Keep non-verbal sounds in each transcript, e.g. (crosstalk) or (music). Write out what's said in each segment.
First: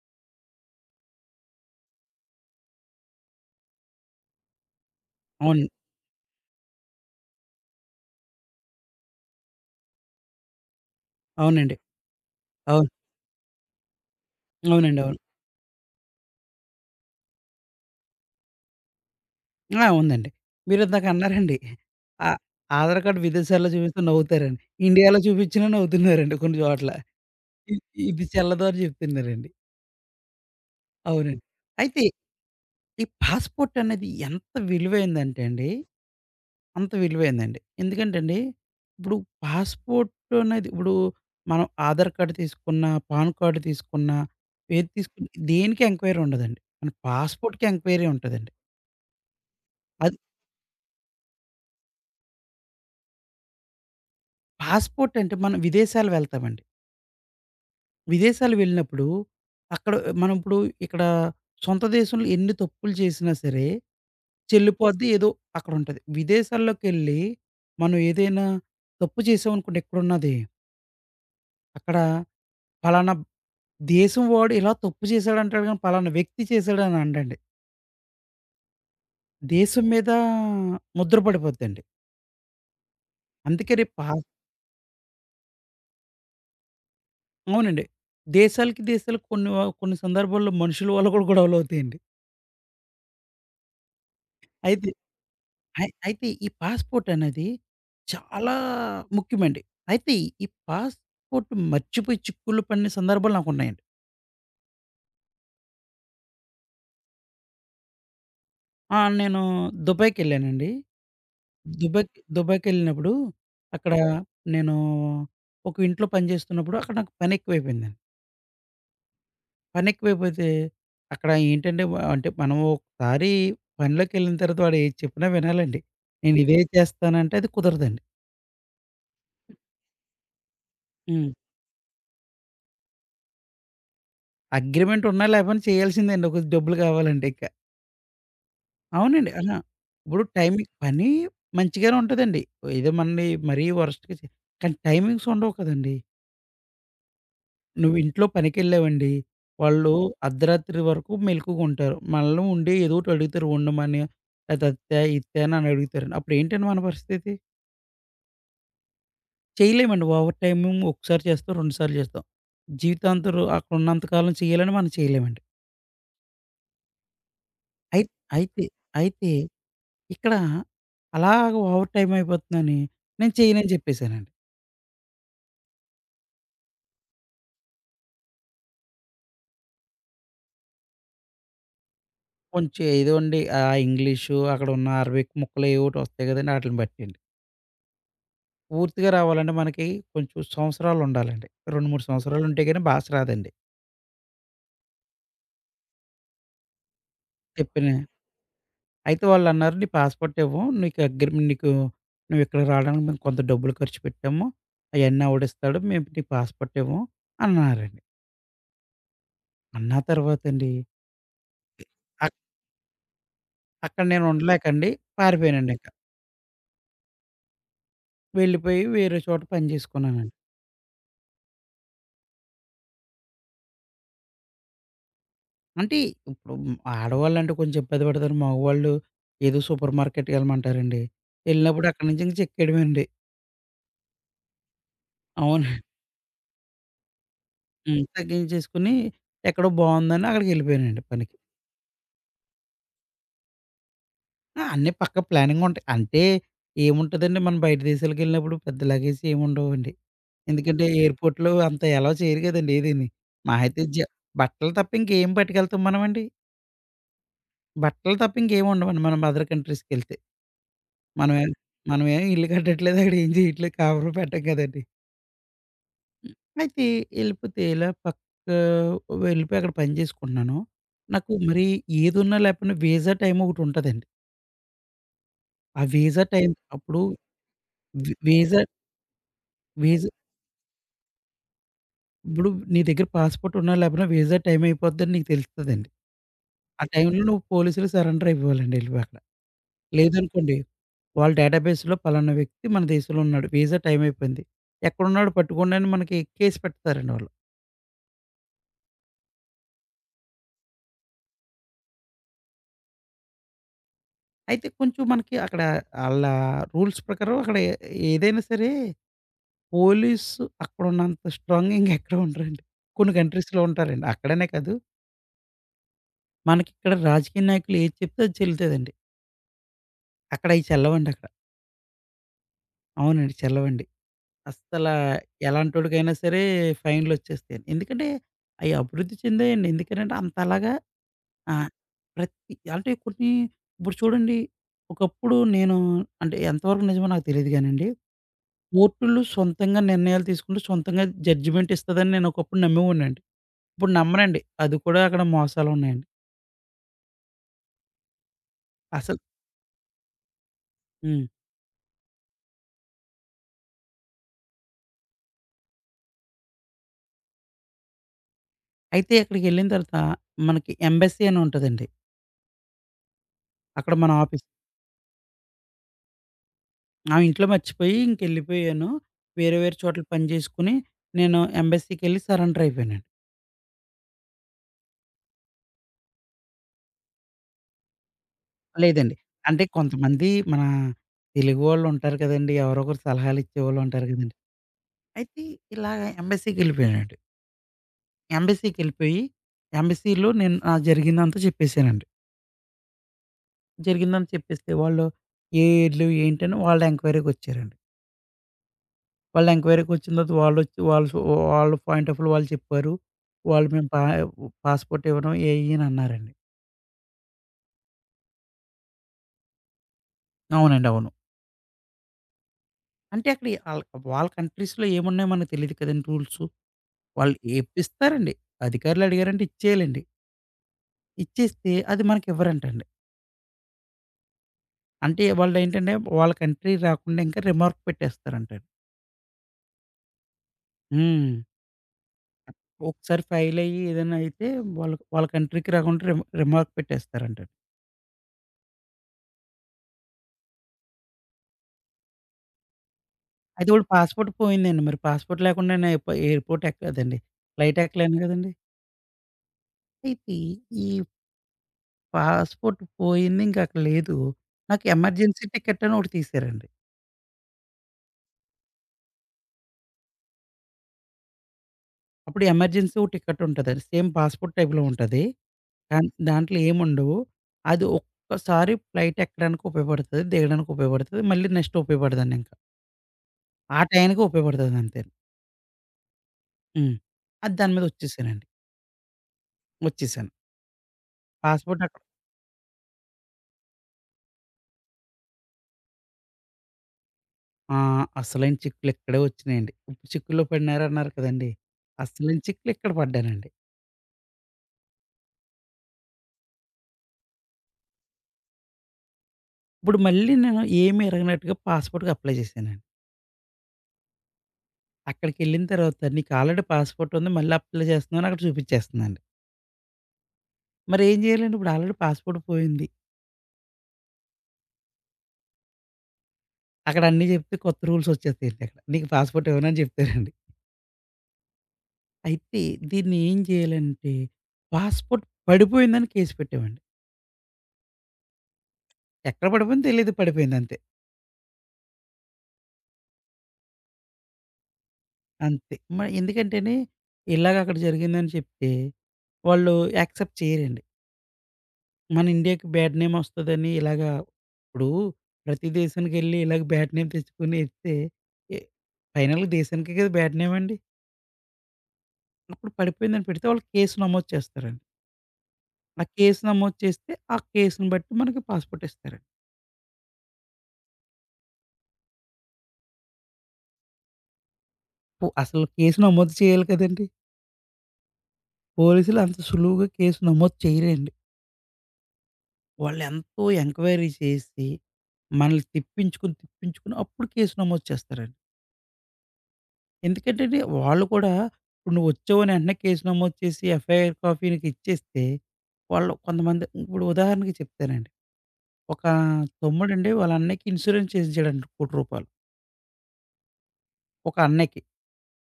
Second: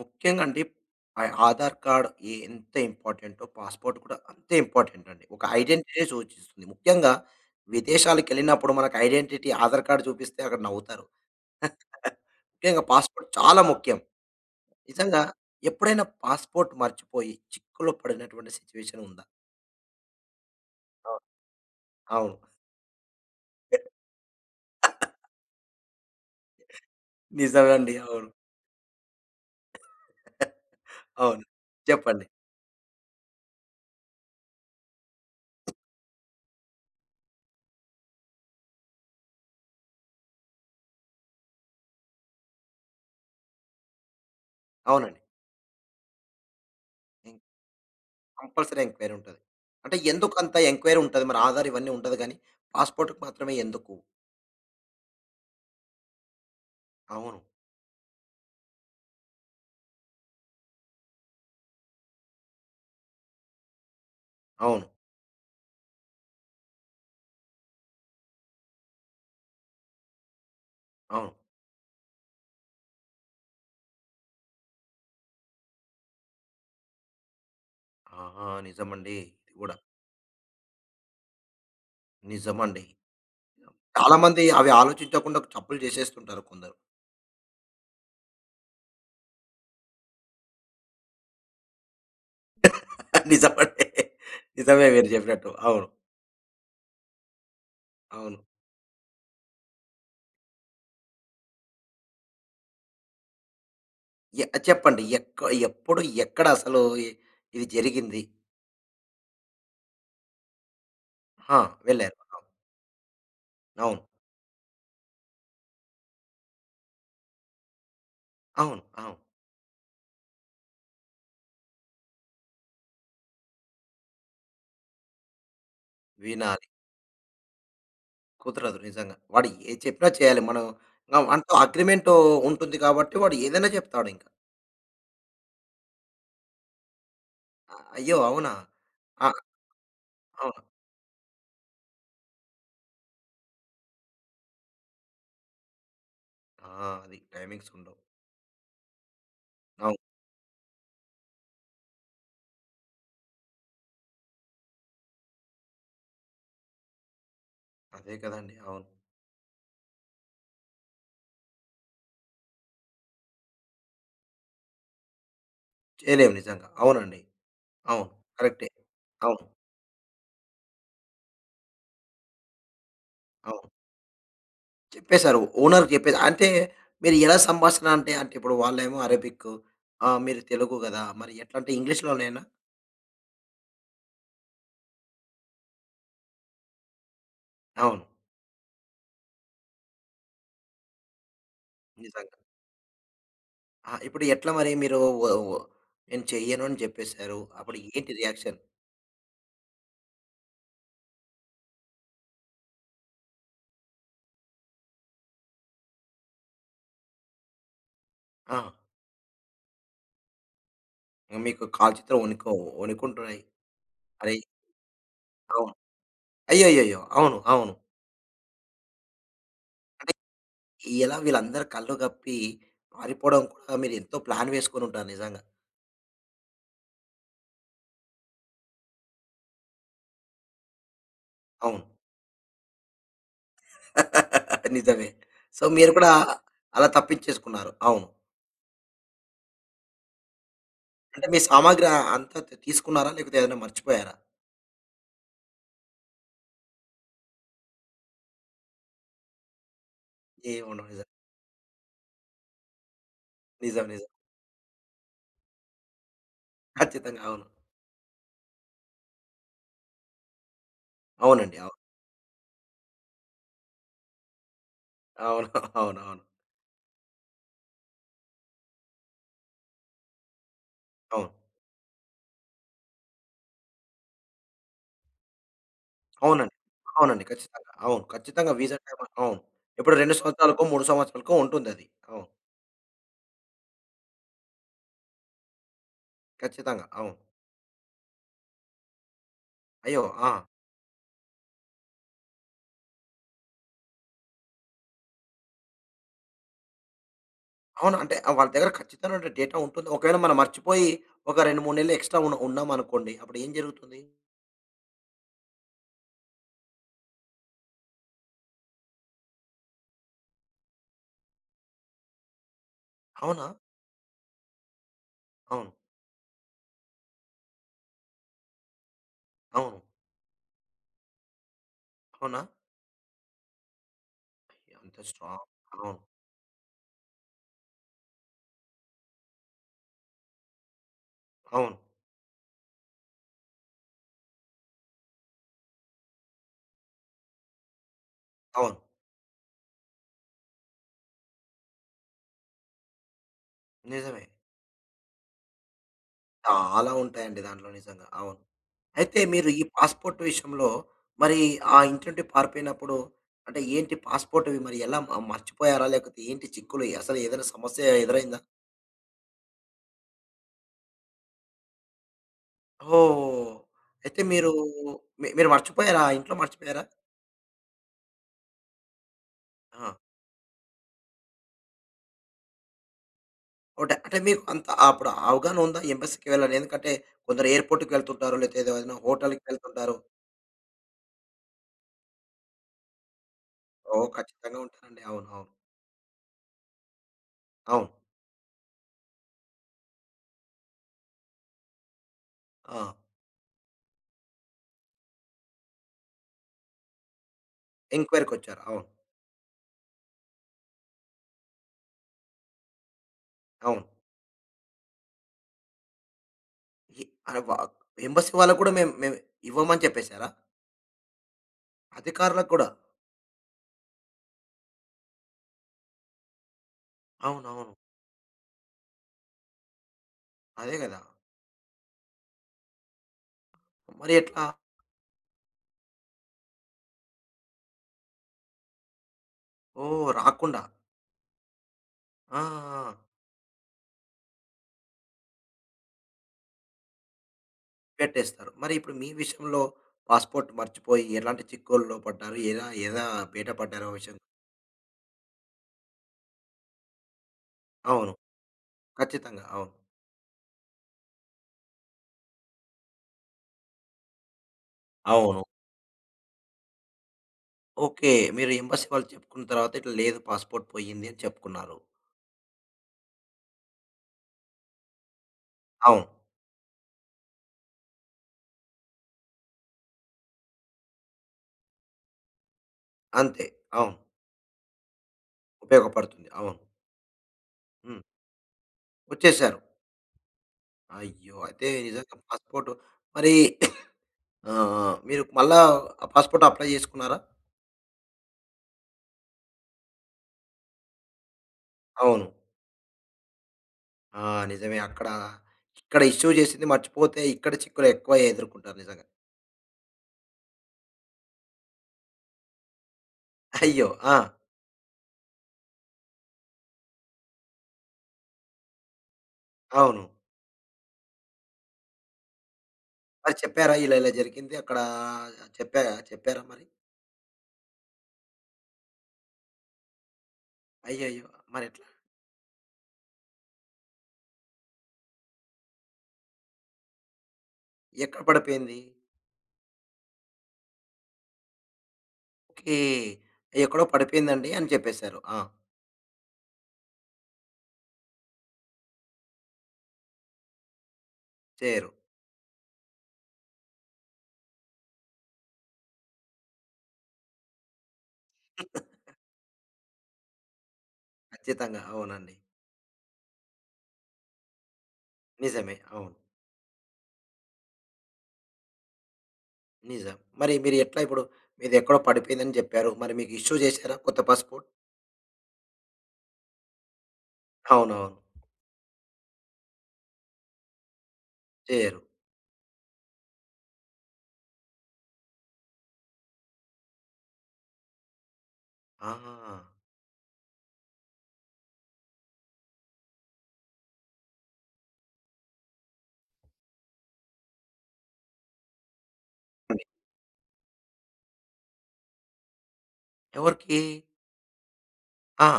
ముఖ్యంగా అండి, ఆ ఆధార్ కార్డ్ ఎంత ఇంపార్టెంటో పాస్‌పోర్ట్ కూడా అంతే ఇంపార్టెంట్ అండి. ఒక అవును. ఐడెంటిటీ‌ని సూచిస్తుంది. ముఖ్యంగా విదేశాలకెళ్ళినప్పుడు మనకు ఐడెంటిటీ ఆధార్ కార్డ్ చూపిస్తే అక్కడ నవ్వుతారు. అవునండి. (laughs) ముఖ్యంగా అవును. పాస్‌పోర్ట్ చాలా ముఖ్యం. అవునండి. అవును. నిజంగా ఎప్పుడైనా పాస్‌పోర్ట్ మర్చిపోయి చిక్కులో పడినటువంటి సిట్యుయేషన్ ఉందా? ఆ! ఉందండి. మీరిందాక అవును. అన్నారండి. ఆ అవును. ఆధార్ కార్డ్ విదేశాల్లో చూపిస్తే నవ్వుతారని. ఇండియాలో (laughs) చూపించినా నవ్వుతున్నారండి కొన్ని చోట్ల. ఇ నిజమండి. ఇది అవును. చెల్లదు అని చెప్తున్నారండి. (laughs) అవునండి. అవును. అయితే చెప్పండి. ఈ పాస్‌పోర్ట్ అనేది ఎంత విలువైందంటే అండి, అంత విలువైందండి. ఎందుకంటే అండి, ఇప్పుడు పాస్‌పోర్ట్ అనేది ఇప్పుడు మనం ఆధార్ కార్డ్ తీసుకున్నా, పాన్ కార్డ్ తీసుకున్నా, ఏది అవునండి. తీసుకున్నా దేనికి ఎంక్వైరీ ఉండదండి. మన పాస్‌పోర్ట్‌కి ఎంక్వైరీ ఉంటదండి. కంపల్సరీ ఎంక్వైరీ ఉంటది. అంటే అద్ ఎందుకంత ఎంక్వైరీ ఉంటది? మరి ఆధార్ ఇవన్నీ ఉండదు గానీ, పాస్‌పోర్ట్‌కి మాత్రమే ఎందుకు? పాస్‌పోర్ట్ అంటే మనం విదేశాలు వెళ్తామండి. అవును. విదేశాలు వెళ్ళినప్పుడు అక్కడ మనం ఇప్పుడు ఇక్కడ సొంత దేశంలో ఎన్ని తప్పులు చేసినా సరే అవును. చెల్లిపోద్ది ఏదో అక్కడ ఉంటది. విదేశాల్లోకెళ్ళి మనం ఏదైనా తప్పు చేసామనుకోండి ఇక్కడున్నది. అవును. అక్కడ పలానా దేశం వాడు ఇలా తప్పు చేశాడంటాడు గానీ పలానా వ్యక్తి చేశాడని అనడండి. ఆ, నిజమండి. ఇది గూడా. దేశం మీద ముద్ర పడిపోద్దండి. నిజమండి. అందుకే రేపు చాలా మంది అవి ఆలోచించకుండా చప్పులు చేసేస్తుంటారు కొందరు. అవునండి. దేశాలకు కొన్ని కొన్ని సందర్భాల్లో మనుషుల వల్ల కూడా గొడవలవుతాయండి. (laughs) నిజమండి. నిజమే అయితే మీరు చెప్పినట్టు. అవును. అయితే ఈ పాస్‌పోర్ట్ అనేది అవును. చాలా ముఖ్యమండి. అయితే ఈ పాస్‌పోర్ట్ మర్చిపోయి చిక్కులు పడిన సందర్భాలు నాకున్నాయండి. చెప్పండి. ఎప్పుడు, ఎక్కడ అసలు ఇది జరిగింది? ఆ! నేను దుబాయ్‌కెళ్ళానండి. ఆ! వెళ్లారు. దుబాయ్‌కెళ్ళినప్పుడు అక్కడ అవును. నేను ఒక ఇంట్లో పని చేస్తున్నప్పుడు అక్కడ నాకు పని ఎక్కువైపోయిందండి. అవును. అవును. పని ఎక్కువైపోతే అక్కడ ఏంటంటే అంటే మనం ఒకసారి పనిలోకెళ్ళిన తర్వాత వాడు ఏది చెప్పినా వినాలండి. నేను ఇదే వినాలి. చేస్తానంటే అది కుదరదండి. కుదరదు నిజంగా. వాడు ఏది చెప్పినా చేయాలి. మనం ఆహ్, హ్మ్. అంటూ అగ్రీమెంట్ ఉంటుంది కాబట్టి వాడు ఏదైనా చెప్తాడు ఇంకా. అగ్రీమెంట్ ఉన్నా లేకపోయినా చేయాల్సిందే అండి. ఒక డబ్బులు కావాలంటే ఇక. ఆ, అయ్యో! అవునా? ఆ! అవునండి. అహా! ఇప్పుడు అవును. టైమింగ్ పని మంచిగానే ఉంటదండి. ఏదో మనని మరీ వరస్ట్‌గా చే కానీ టైమింగ్స్ ఉండవు కదండీ. ఆ! అది టైమింగ్స్ నువ్వు ఉండవు. ఇంట్లో పనికెళ్ళావండి. వాళ్ళు అవును. అర్ధరాత్రి వరకు మెలుకువగుంటారు. మనల్ని ఉండి ఏదో ఒకటి అడుగుతారు ఉండమని. లేతే అత్తా, ఇత్తా అని అని అడుగుతారండి. అప్పుడేంటండి మన పరిస్థితి? అదే కదండీ! అవును. చేయలేమండి. ఓవర్ టైము ఒకసారి చేస్తాం, 2 సార్లు చేస్తాం. జీవితాంతం అక్కడ ఉన్నంత కాలం చేయాలని మనం చేయలేమండి. చేయలేము నిజంగా. అవునండి. అయి అవును. అయితే కరెక్టే. అయితే అవును. ఇక్కడ అలాగా ఓవర్ టైమ్ అయిపోతుందని నేను అవును. చేయనని చెప్పేసానండి. చెప్పేసారు. ఓనర్‌కి చెప్పేసి అంటే మీరు ఎలా సంభాషణ అంటే, అంటే ఇప్పుడు వాళ్ళేమో అరబిక్, ఆహ్, మీరు తెలుగు గదా! మరి ఎట్లా అంటే ఇంగ్లీష్‌లోనేనా? కొంచెం ఏదోండి ఆ ఇంగ్లీషు, అక్కడున్న అరబిక్ ముక్కలు ఏవోటి వస్తాయి కదండీ! ఆటిలిని బట్టండి. అవును. పూర్తిగా రావాలంటే మనకి కొంచెం సంవత్సరాలుండాలండి. 2, 3 నిజంగా. సంవత్సరాలుంటే గాని భాష రాదండి. ఆ! ఇప్పుడు ఎట్లా మరి మీరు వ వ నేను చెయ్యను అని చెప్పేసారు. అప్పుడు చెప్పిన ఏంటి రియాక్షన్? అయితే వాళ్ళన్నారు, "నీ పాస్‌పోర్ట్ ఇవ్వం. నీకు అగ్రిమెంట్ నీకు నువ్విక్కడికి రావడానికి మేము కొంత డబ్బులు ఖర్చు పెట్టాము. అయన్నీ ఆవిడిస్తాడు. మేము నీకు పాస్‌పోర్ట్ ఇవ్వం" అన్నారండి. ఆ! అన్న తర్వాతండి మీకు కాల్చేతులు అక్ వణుకుంటున్నాయి. అక్కడ నేను అరే! ఉండలేకండి అవును. పారిపోయానండింక. అయ్యయ్యయ్యో! అవును. అవును. వెళ్ళిపోయి వేరే చోట పని చేసుకున్నానండి. ఇలా వీళ్ళందరూ కళ్ళు గప్పి పారిపోవడం కూడా మీరు ఎంతో ప్లాన్ వేసుకొనుంటారు నిజంగా. అంటే ఇప్పుడు ఆడవాళ్ళంటే కొంచెం ఇబ్బంది పడతారు. మగవాళ్ళు ఏదో సూపర్ మార్కెట్‌కి ఎళ్ళమంటారండి. అవును. ఎళ్ళినప్పుడు అక్కడి నుంచి ఇంక చెక్కేయడమేనండి. (laughs) నిజమే. సో, అవును. మీరు కూడా అలా తప్పించేసుకున్నారు. హ్మ్. అవును. తగ్గించేసుకొని ఎక్కడో బావుందని అక్కడికెళ్ళిపోయానండి అంటే పనికి. మీ సామాగ్రి అంతా తీసుకున్నారా? లేకపోతే ఏదైనా మర్చిపోయారా? ఆ! అన్నీ పక్క ప్లానింగ్ ఉంటాయి. అంటే ఏముంటదండి మనం బయట దేశాలకెళ్ళినప్పుడు పెద్ద లగేజ్ ఏముండవండి. ఎందుకంటే ఏముండవు. నిజం. ఎయిర్‌పోర్ట్‌లో అంత అలౌ చేయరు కదండీ ఏదీని. మహా అయితే నిజం. నిజం. బట్టలు తప్ప ఇంకేం పట్టుకెళ్తాం మనమండి? ఖచ్చితంగా. అవును. బట్టలు తప్ప ఇంకేం ఉండవండి మనం అదర్ కంట్రీస్‌కెళ్తే. మనం ఏ అవునండి. అవును. మనం ఏం ఇల్లు కట్టట్లేదు. అక్కడ ఏం చేయట్లేదు. కాపురం పెట్టం కదండీ! అవును. అవునవును. అయితే ఎళ్ళిపోతే ఇలా పక్క వెళ్ళిపోయి అక్కడ పని చేసుకుంటున్నాను. అవును. నాకు మరి ఏదున్నా లేకపోయినా వీసా టైమ్ ఒకటుంటదండి. ఆ వీసా అవునండి. టైమ్ అప్పుడు అవునండి. ఖచ్చితంగా. అవును. వి ఖచ్చితంగా వీసా వీసా టైమ్ అవును. ఇప్పుడు వీసా 2 సంవత్సరాలకో, 3 సంవత్సరాలకో ఉంటుందది. అవును. ఇప్పుడు నీ దగ్గర పాస్‌పోర్ట్ ఉన్నా లేకపోయినా వీసా టైమ్ అయిపోద్దని నీకు తెలుస్తదండి. ఆ ఖచ్చితంగా. అవును. టైమ్‌లో నువ్వు పోలీసులు సరెండర్ అయిపోవాలండి ఎళ్ళిపోయి అక్కడ. అయ్యో! ఆ! లేదనుకోండి వాళ్ళ డేటాబేస్‌లో పలానా వ్యక్తి మన దేశంలో ఉన్నాడు. వీసా టైమ్ అయిపోయింది. ఎక్కడున్నాడో పట్టుకోండి అని మనకి కేస్ పెడతారండి వాళ్ళు. అవును. అంటే ఆ వాళ్ళ దగ్గర ఖచ్చితమైన డేటా ఉంటుంది. ఒకవేళ మనం మర్చిపోయి ఒక 2, 3 నెలలు ఎక్స్‌ట్రా ఉన్నామనుకోండి. అప్పుడు ఏం జరుగుతుంది? అయితే కొంచెం మనకి అక్కడ ఆళ్ళ రూల్స్ ప్రకారం అక్కడ ఏదైనా సరే పోలీసు అక్కడున్నంత స్ట్రాంగ్ ఇంకెక్కడ ఉండరండి. కొన్ని అవునా? కంట్రీస్‌లో ఉంటారండి. అక్కడనే కాదు, అవును. మనకిక్కడ రాజకీయ నాయకులు ఏది చెప్తే అది చెల్లుతదండి. అవును. అక్కడ అయి చెల్లవండక్కడ. అవునా? అవునండి. చెల్లవండి. అస్సలా ఎంత స్ట్రాంగ్. అవును. ఎలాంటోడికైనా సరే ఫైన్‌లొచ్చేస్తాయండి. ఎందుకంటే, అయి అభివృద్ధి చెందాయండి. ఎందుకనంటే అంతలాగా ఆ! అవును. ప్రతి అంటే కొన్ని ఇప్పుడు చూడండి, ఒకప్పుడు నేను అంటే ఎంతవరకు నిజమో నాకు తెలీదు గానండి అవును. కోర్టులు సొంతంగా నిర్ణయాలు తీసుకుంటూ, సొంతంగా జడ్జిమెంట్ ఇస్తదని నేను ఒకప్పుడు నమ్మేవాడినండి. ఇప్పుడు నిజమే. నమ్మనండి. అది కూడా అక్కడ మోసాలున్నాయండి. చాలా ఉంటాయండి దాంట్లో నిజంగా. అవును. అసలు అయితే మీరు ఈ పాస్‌పోర్ట్ విషయంలో హ్మ్. మరి ఆ ఇంటి నుండి పారిపోయినప్పుడు అంటే ఏంటి పాస్‌పోర్ట్ ఇవి మరి ఎలా మర్చిపోయారా? లేకపోతే ఏంటి చిక్కులు? అసలు ఏదైనా సమస్య ఎదురైందా? అయితే అక్కడికెళ్ళిన తర్వాత మనకి ఎంబసీ అని ఉంటదండి. ఓహ్! అక్కడ మన అయితే ఆఫీస్. మీరు మీరు మర్చిపోయారా? ఆ ఇంట్లో మర్చిపోయారా? ఆ! ఇంట్లో మర్చిపోయి ఇంకెళ్ళిపోయాను. వేరే వేరే ఆ! చోట్ల పని చేసుకొని నేను ఎంబసీకెళ్ళి సరెండర్ అయిపోయానండి. ఒకటే అంటే మీకు అంత అప్పుడు అవగాహన ఉందా ఎంబసీకి వెళ్ళాలని? ఎందుకంటే కొందరు ఎయిర్‌పోర్ట్‌కి వెళ్తుంటారు. లేతే ఏదైనా లేదండి. హోటల్‌కి అంటే వెళ్తుంటారు. కొంతమంది మన తెలుగు వాళ్ళుంటారు కదండీ! ఎవరో ఒకరు సలహాలిచ్చేవాళ్ళుంటారు ఓహ్! కదండీ! ఖచ్చితంగా ఉంటారండి. అవును. అయితే అవును. ఇలాగ ఎంబసీకెళ్ళిపోయానండి. అవును. ఎంబసీకెళ్ళిపోయి, ఎంబసీలో నేను నా జరిగిందంతా చెప్పేసానండి. ఆ! జరిగిందంతా చెప్పేస్తే వాళ్ళు ఏ ఇల్లు, ఏంటని వాళ్ళ ఎంక్వైరీకొచ్చారండి. ఎంక్వైరీకొచ్చారు. అవును. వాళ్ళ ఎంక్వైరీకొచ్చిన తర్వాత వాళ్ళొచ్చి వాళ్ళ వాళ్ళ పాయింట్ ఆఫ్ వ్యూలో వాళ్ళు చెప్పారు. వాళ్ళు అవును. మేము పాస్‌పోర్ట్ ఇవ్వను, అయి, ఇయి అని అన్నారండి. ఎ అరె! ఎంబసీ వాళ్ళకి కూడా మేము మేము ఇవ్వమని చెప్పేసారా? అవునండి. అవును. అధికారులకు కూడా. అంటే అక్కడ ఆళ్ళ వాళ్ళ కంట్రీస్‌లో ఏమున్నాయో మనకు తెలీదు కదండీ రూల్సు. వాళ్ళు అవునవును. ఇప్పిస్తారండి. అధికారులు అడిగారంటే ఇచ్చేయాలండి. అదే గదా! ఇచ్చేస్తే అది మనకివ్వరంటండి. మరి ఎట్లా? అంటే వాళ్ళేంటంటే వాళ్ళ కంట్రీ రాకుండా ఇంకా రిమార్క్ పెట్టేస్తారంటండి. ఓహ్! రాకుండా. హ్మ్. ఆ! ఆ! ఒకసారి ఫెయిల్ అయ్యి ఏదైనా అయితే వాళ్ళ వాళ్ళ కంట్రీకి రాకుండా రిమార్క్ పెట్టేస్తారంటండి. పెట్టేస్తారు. మరి ఇప్పుడు మీ విషయంలో పాస్‌పోర్ట్ మర్చిపోయి ఎలాంటి చిక్కుల్లో పడ్డారు? ఎలా ఎలా బయట అయితే వాడి పడ్డారో విషయం. పాస్‌పోర్ట్ పోయిందండి. మరి పాస్‌పోర్ట్ లేకుండానే ఎయిర్‌పోర్ట్ ఎక్కలేదండి. ఫ్లైట్ అవును. ఎక్కలేను కదండీ! ఖచ్చితంగా. అవును. అయితే ఈ పాస్‌పోర్ట్ పోయింది ఇంక అక్కడ లేదు. నాకు అవును. ఎమర్జెన్సీ టికెట్ అని ఒకటి తీశారండి. ఓకే. మీరు ఎంబసీ వాళ్ళు చెప్పుకున్న తర్వాత ఇట్లా లేదు పాస్‌పోర్ట్ పోయింది అని చెప్పుకున్నారు. అప్పుడు ఎమర్జెన్సీ ఓ టికెట్ ఉంటదండి. సేమ్ పాస్‌పోర్ట్ టైప్‌లో ఉంటది. అవును. కానీ దాంట్లో ఏముండవు. అది ఒక్కసారి ఫ్లైట్ ఎక్కడానికి ఉపయోగపడతది. దిగడానికి ఉపయోగపడతది. మళ్ళీ నెక్స్ట్ ఉపయోగపడదండి ఇంక. అంతే. ఆ అవును. టయానికి ఉపయోగపడతది అంతే. ఉపయోగపడుతుంది. అవును. హ్మ్. అది దాని మీద హ్మ్. వచ్చేసానండి. వచ్చేసారు. వచ్చేసాను. అయ్యో! అయితే పాస్‌పోర్ట్ అక్కడ నిజంగా పాస్‌పోర్ట్ మరి (coughs) ఆహ్, మీరు మళ్ళా ఆ పాస్‌పోర్ట్ అప్లై చేసుకున్నారా? ఆ! అసలైన చిక్కులిక్కడే వచ్చినాయండి. ఉప్పు చిక్కుల్లో పడినారన్నారు కదండీ! అవును. అసలైన చిక్కులు ఇక్కడ పడ్డానండి. ఆ! నిజమే. అక్కడ, ఇక్కడ ఇష్యూ చేసింది మర్చిపోతే ఇక్కడ చిక్కులు ఎక్కువ ఎదుర్కొంటారు నిజంగా. ఇప్పుడు మళ్ళీ నేను ఏమి ఎరగనట్టుగా పాస్‌పోర్ట్‌కి అప్లై చేశానండి. అయ్యో! ఆ! అక్కడికెళ్ళిన తర్వాత నీకు ఆల్రెడీ పాస్‌పోర్ట్ ఉంది. మళ్ళీ అప్లై చేస్తున్నావు అని అక్కడ చూపించేస్తుందండి. అవును. మరి ఏం చేయాలండి? ఇప్పుడు ఆల్రెడీ పాస్‌పోర్ట్ పోయింది. మరి చెప్పారా? ఇలా ఇలా జరిగింది అక్కడ చెప్పా చెప్పారా మరి? అక్కడ అన్నీ చెప్తే కొత్త రూల్స్ వచ్చేస్తాయండి అక్కడ. నీకు పాస్‌పోర్ట్ ఇవ్వను అని చెప్తారండి. అయ్యయ్యో! మరెట్లా? అయితే దీన్ని ఏం చేయాలంటే పాస్‌పోర్ట్ పడిపోయిందని కేస్ పెట్టామండి. ఎక్కడ పడిపోయింది? ఎక్కడ పడిపోయిందో తెలీదు పడిపోయిందంతే. ఓకే. ఎక్కడో పడిపోయిందండి అని చెప్పేసారు. ఆ! అంతే. మరి ఎందుకంటేనే ఇలాగ అక్కడ జరిగిందని చెప్తే, వాళ్ళు యాక్సెప్ట్ చేయరండి. చేయరు. మన ఇండియాకి బ్యాడ్ నేమ్ వస్తదని ఇలాగా ఇప్పుడు ప్రతి దేశానికెళ్ళి ఇలాగ బ్యాడ్ నేమ్ తెచ్చుకొని ఎస్తే ఎ ఫైనల్‌గా దేశానికే కదా బ్యాడ్ నేమ్ అండి. ఖచ్చితంగా. అవునండి. అప్పుడు పడిపోయిందని పెడితే వాళ్ళు కేసు నమోదు చేస్తారండి. నిజమే. ఆ అవును. కేసు నమోదు చేస్తే, ఆ కేసుని బట్టి మనకి పాస్‌పోర్ట్ ఇస్తారండి. నిజం. మరి మీరు ఎట్లా ఇప్పుడు మీదెక్కడో పడిపోయిందని చెప్పారు. మరి మీకు ఇష్యూ చేశారా కొత్త పాస్‌పోర్ట్? అసలు కేసు నమోదు చేయాలి కదండీ! అవునవును. పోలీసులు అంత సులువుగా కేసు నమోదు చేయరండి. చేయరు. వాళ్ళెంతో ఎంక్వైరీ చేసి, మనల్ని తిప్పించుకొని అప్పుడు కేసు నమోదు చేస్తారండి. ఆహా! ఎందుకంటేండి వాళ్ళు కూడా ఇప్పుడు నువ్వొచ్చావని వెంటనే కేసు నమోదు చేసి ఎఫ్ఐఆర్ కాపీ నీకిచ్చేస్తే, వాళ్ళు కొంతమంది ఇప్పుడు ఉదాహరణకి చెప్తానండి. ఒక తమ్ముడండి వాళ్ళ అన్నయ్యకి ఇన్సూరెన్స్ చేయించాడండి రూ. 1,00,00,000. ఎవరికీ? ఒక అన్నయ్యకి. ఆ!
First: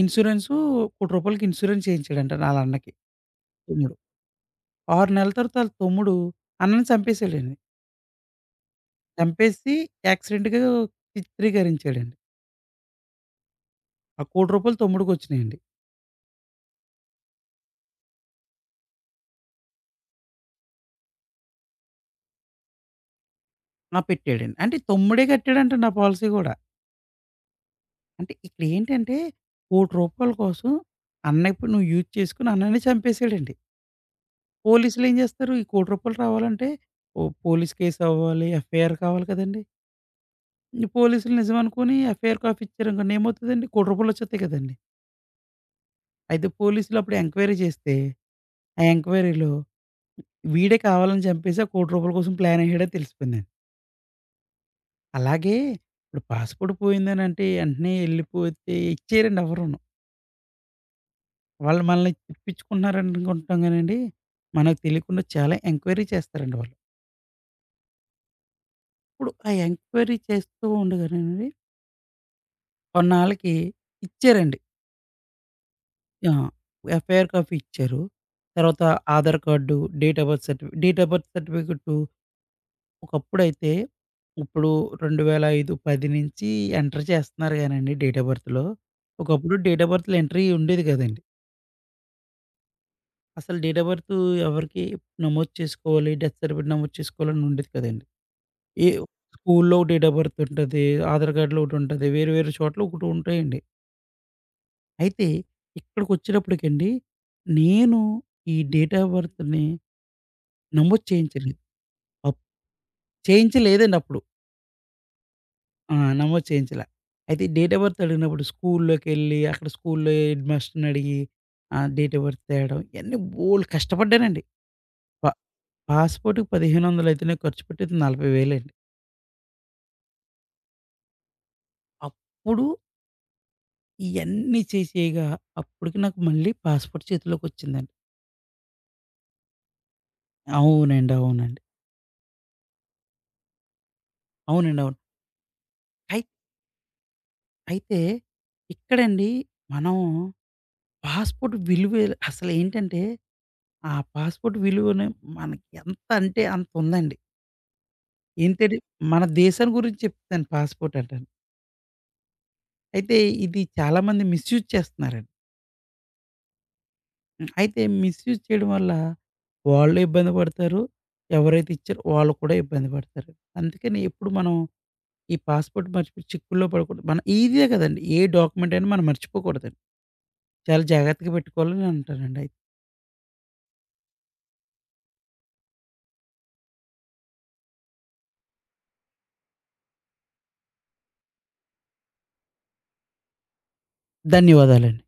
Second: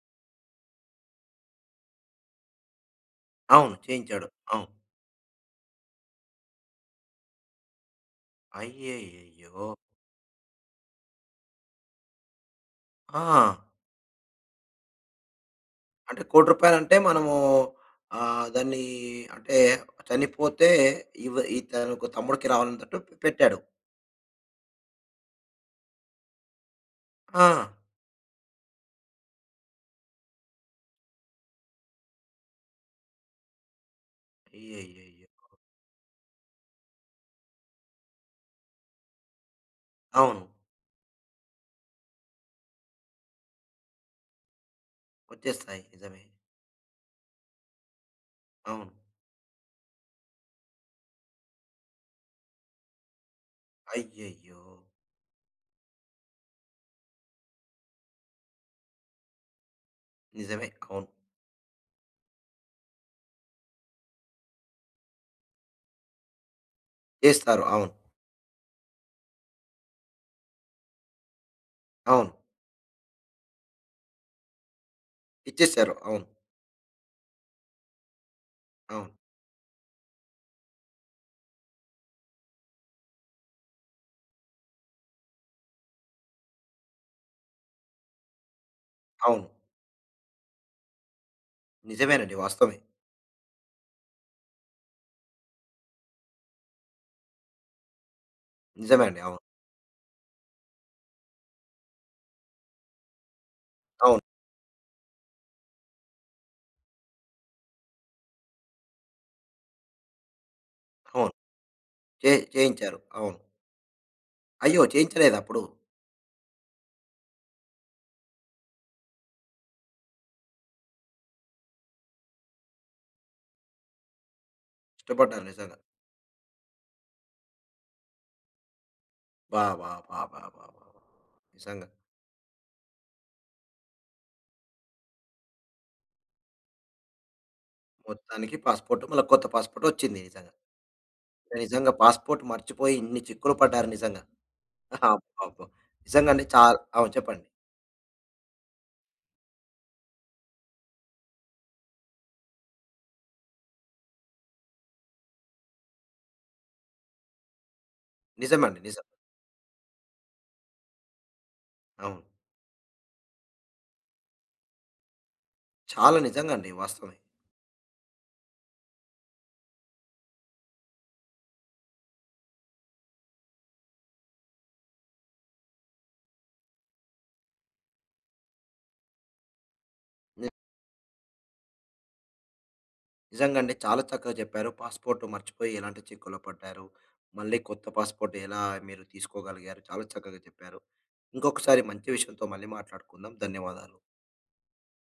ఇన్సూరెన్సు రూ. 1,00,00,000 ఇన్సూరెన్స్ చేయించాడంట ఆళ్ళ అన్నకి అవును. తమ్ముడు. చేయించాడు. అవును. 6 నెలల తర్వాత ఆళ్ళ తమ్ముడు అన్నని చంపేసాడండి. అయ్యయ్యయ్యో! చంపేసి యాక్సిడెంట్‌గా చిత్రీకరించాడండి. ఆ! ఆ రూ. 1,00,00,000 తమ్ముడికొచ్చినియండి. అంటే రూ. 1,00,00,000 మనము ఆహ్, దాన్ని అంటే చనిపోతే ఇతనుకు తమ్ముడికి రావాలన్నట్టు పెట్టాడు. ఆ! పెట్టాడండి. అంటే తమ్ముడే కట్టాడంట నా పాలిసీ గూడా. ఆ! అంటే ఇక్కడేంటంటే రూ. 1,00,00,000 కోసం అన్నయ్య ఇప్పుడు నువ్వు యూజ్ చేసుకొని అన్నయ్యనే చంపేసాడండి. పోలీసులేం అయ్యయ్యయ్యో! జేస్తారు? ఈ రూ. 1,00,00,000 రావాలంటే ఓ పోలీస్ కేస్ అవ్వాలి, ఎఫ్ఐఆర్ కావాలి కదండీ! అవును. ఈ పోలీసులు నిజమనుకోని ఎఫ్ఐఆర్ కాపీ ఇచ్చారనుకోండి ఏమవుతదండి? రూ. 1,00,00,000 వచ్చేత్తాయి కదండీ! వచ్చేస్తాయి. నిజమే. అయితే పోలీసులు అప్పుడు ఎంక్వైరీ చేస్తే, ఆ అవును. ఎంక్వైరీలో వీడే కావాలని చంపేసి ఆ రూ. 1,00,00,000 కోసం ప్లానేసాడని తెలిసిపోయిందండి. అయ్యయ్యో! అలాగే ఇప్పుడు పాస్‌పోర్ట్ పోయిందనంటే ఎంటనే ఎళ్ళిపోతే ఇచ్చేయరండి ఎవరును. నిజమే. అవును. వాళ్ళు మనల్ని తిప్పించుకుంటున్నారనుకుంటాం గానండి, మనకు తెలియకుండా చాలా ఎంక్వైరీ చేస్తారండి వాళ్ళు. చేస్తారు. అవును. ఇప్పుడు ఆ ఎంక్వైరీ చేస్తూ ఉండగానండి అవును. కొన్నాళ్ళకి ఇచ్చారండి. ఇచ్చేసారు. అవును. ఆ! ఎఫ్ఐఆర్ కాపీ ఇచ్చారు. తర్వాత అవును. Aadhaar card, date of birth certificate ఒకప్పుడైతే ఇప్పుడు 2005, 10 నుంచి ఎంటర్ చేస్తున్నారు గానండి డేట్ ఆఫ్ బర్త్‌లో. అవును. ఒకప్పుడు డేట్ ఆఫ్ బర్త్‌లో ఎంట్రీ ఉండేది కాదండి. నిజమేనండి. వాస్తవమే. అసలు డేట్ ఆఫ్ బర్త్ ఎవరికి నమోదు చేసుకోవాలి, డెత్ సర్టిఫికేట్ నమోదు చేసుకోవాలని ఉండేది కదండీ. ఈ నిజమే అండి. అవును. స్కూల్లో డేట్ ఆఫ్ బర్త్ ఉంటది. ఆధార్ కార్డ్‌లో ఒకటుంటది. వేరు వేరు చోట్ల ఒకటి ఉంటాయండి. అవును. అయితే ఇక్కడికొచ్చేటప్పటికండి నేను ఈ డేట్ ఆఫ్ బర్త్‌ని నమోదు అవును. చేయించలేదు. చే అప్ చేయించారు. అవును. చేయించలేదండి అప్పుడు. అయ్యో! చేయించలేదప్పుడు? ఆ! నమోదు చేయించలా. అయితే డేట్ ఆఫ్ బర్త్ అడిగినప్పుడు స్కూల్లోకెళ్ళి అక్కడ స్కూల్‌లో హెడ్‌మాస్టర్‌ని అడిగి ఆహ్, డేట్ ఆఫ్ బర్త్ తేడం ఇయన్నీ బోలెడు కష్టపడ్డానండి. ప ఇష్టపడ్డారు నిజంగా. పాస్‌పోర్ట్‌కి 1,500 అయితేనే ఖర్చు పెట్టేది 40,000 అండి. బా! బా! బా! బా! బా! బా! బా. నిజంగా. అప్పుడు ఇయన్నీ చేసేయగా అప్పటికి నాకు మళ్ళీ పాస్‌పోర్ట్ చేతిలోకొచ్చిందండి. మొత్తానికి పాస్‌పోర్ట్ మళ్ళా కొత్త పాస్‌పోర్ట్ వచ్చింది నిజంగా. అవునండి. అవునండి. నిజంగా పాస్‌పోర్ట్ మర్చిపోయి ఇన్ని చిక్కులు పడ్డారు నిజంగా. అవునండి. అవును. అబ్బబ్బా! అయి నిజంగా అండి. అవును చెప్పండి. అయితే ఇక్కడండి మనం పాస్‌పోర్ట్ విలువే అసలేంటంటే, ఆ పాస్‌పోర్ట్ విలువనే మనకి ఎంత అంటే అంత ఉందండి. ఏంటంటే నిజమండి. నిజం. మన దేశాన్ని గురించి చెప్తాను పాస్‌పోర్ట్ అంటాను. అవును. అయితే ఇది చాలామంది మిస్‌యూజ్ చేస్తున్నారండి. చాలా నిజంగా అండి. వాస్తవమే. హ్మ్. అయితే మిస్‌యూజ్ చేయడం వల్ల వాళ్ళు ఇబ్బంది పడతారు. ఎవరైతే ఇచ్చారో వాళ్ళు కూడా ఇబ్బంది పడతారు. అందుకని ఎప్పుడు మనం ఈ పాస్‌పోర్ట్ మర్చిపోయి చిక్కుల్లో పడకూడదు. మన ఈజీయే కదండీ! ఏ డాక్యుమెంట్ అయినా మనం మర్చిపోకూడదండి. ని చాలా జాగ్రత్తగా పెట్టుకోవాలని అంటానండి అయితే. నిజంగా అండి. చాలా చక్కగా చెప్పారు. పాస్‌పోర్ట్ మర్చిపోయి ఎలాంటి చిక్కుల్లో పడ్డారు. మళ్ళీ కొత్త పాస్‌పోర్ట్ ఎలా మీరు తీసుకోగలిగారు. చాలా చక్కగా చెప్పారు. ఇంకొకసారి మంచి విషయంతో మళ్ళీ మాట్లాడుకుందాం. ధన్యవాదాలు. ధన్యవాదాలండి.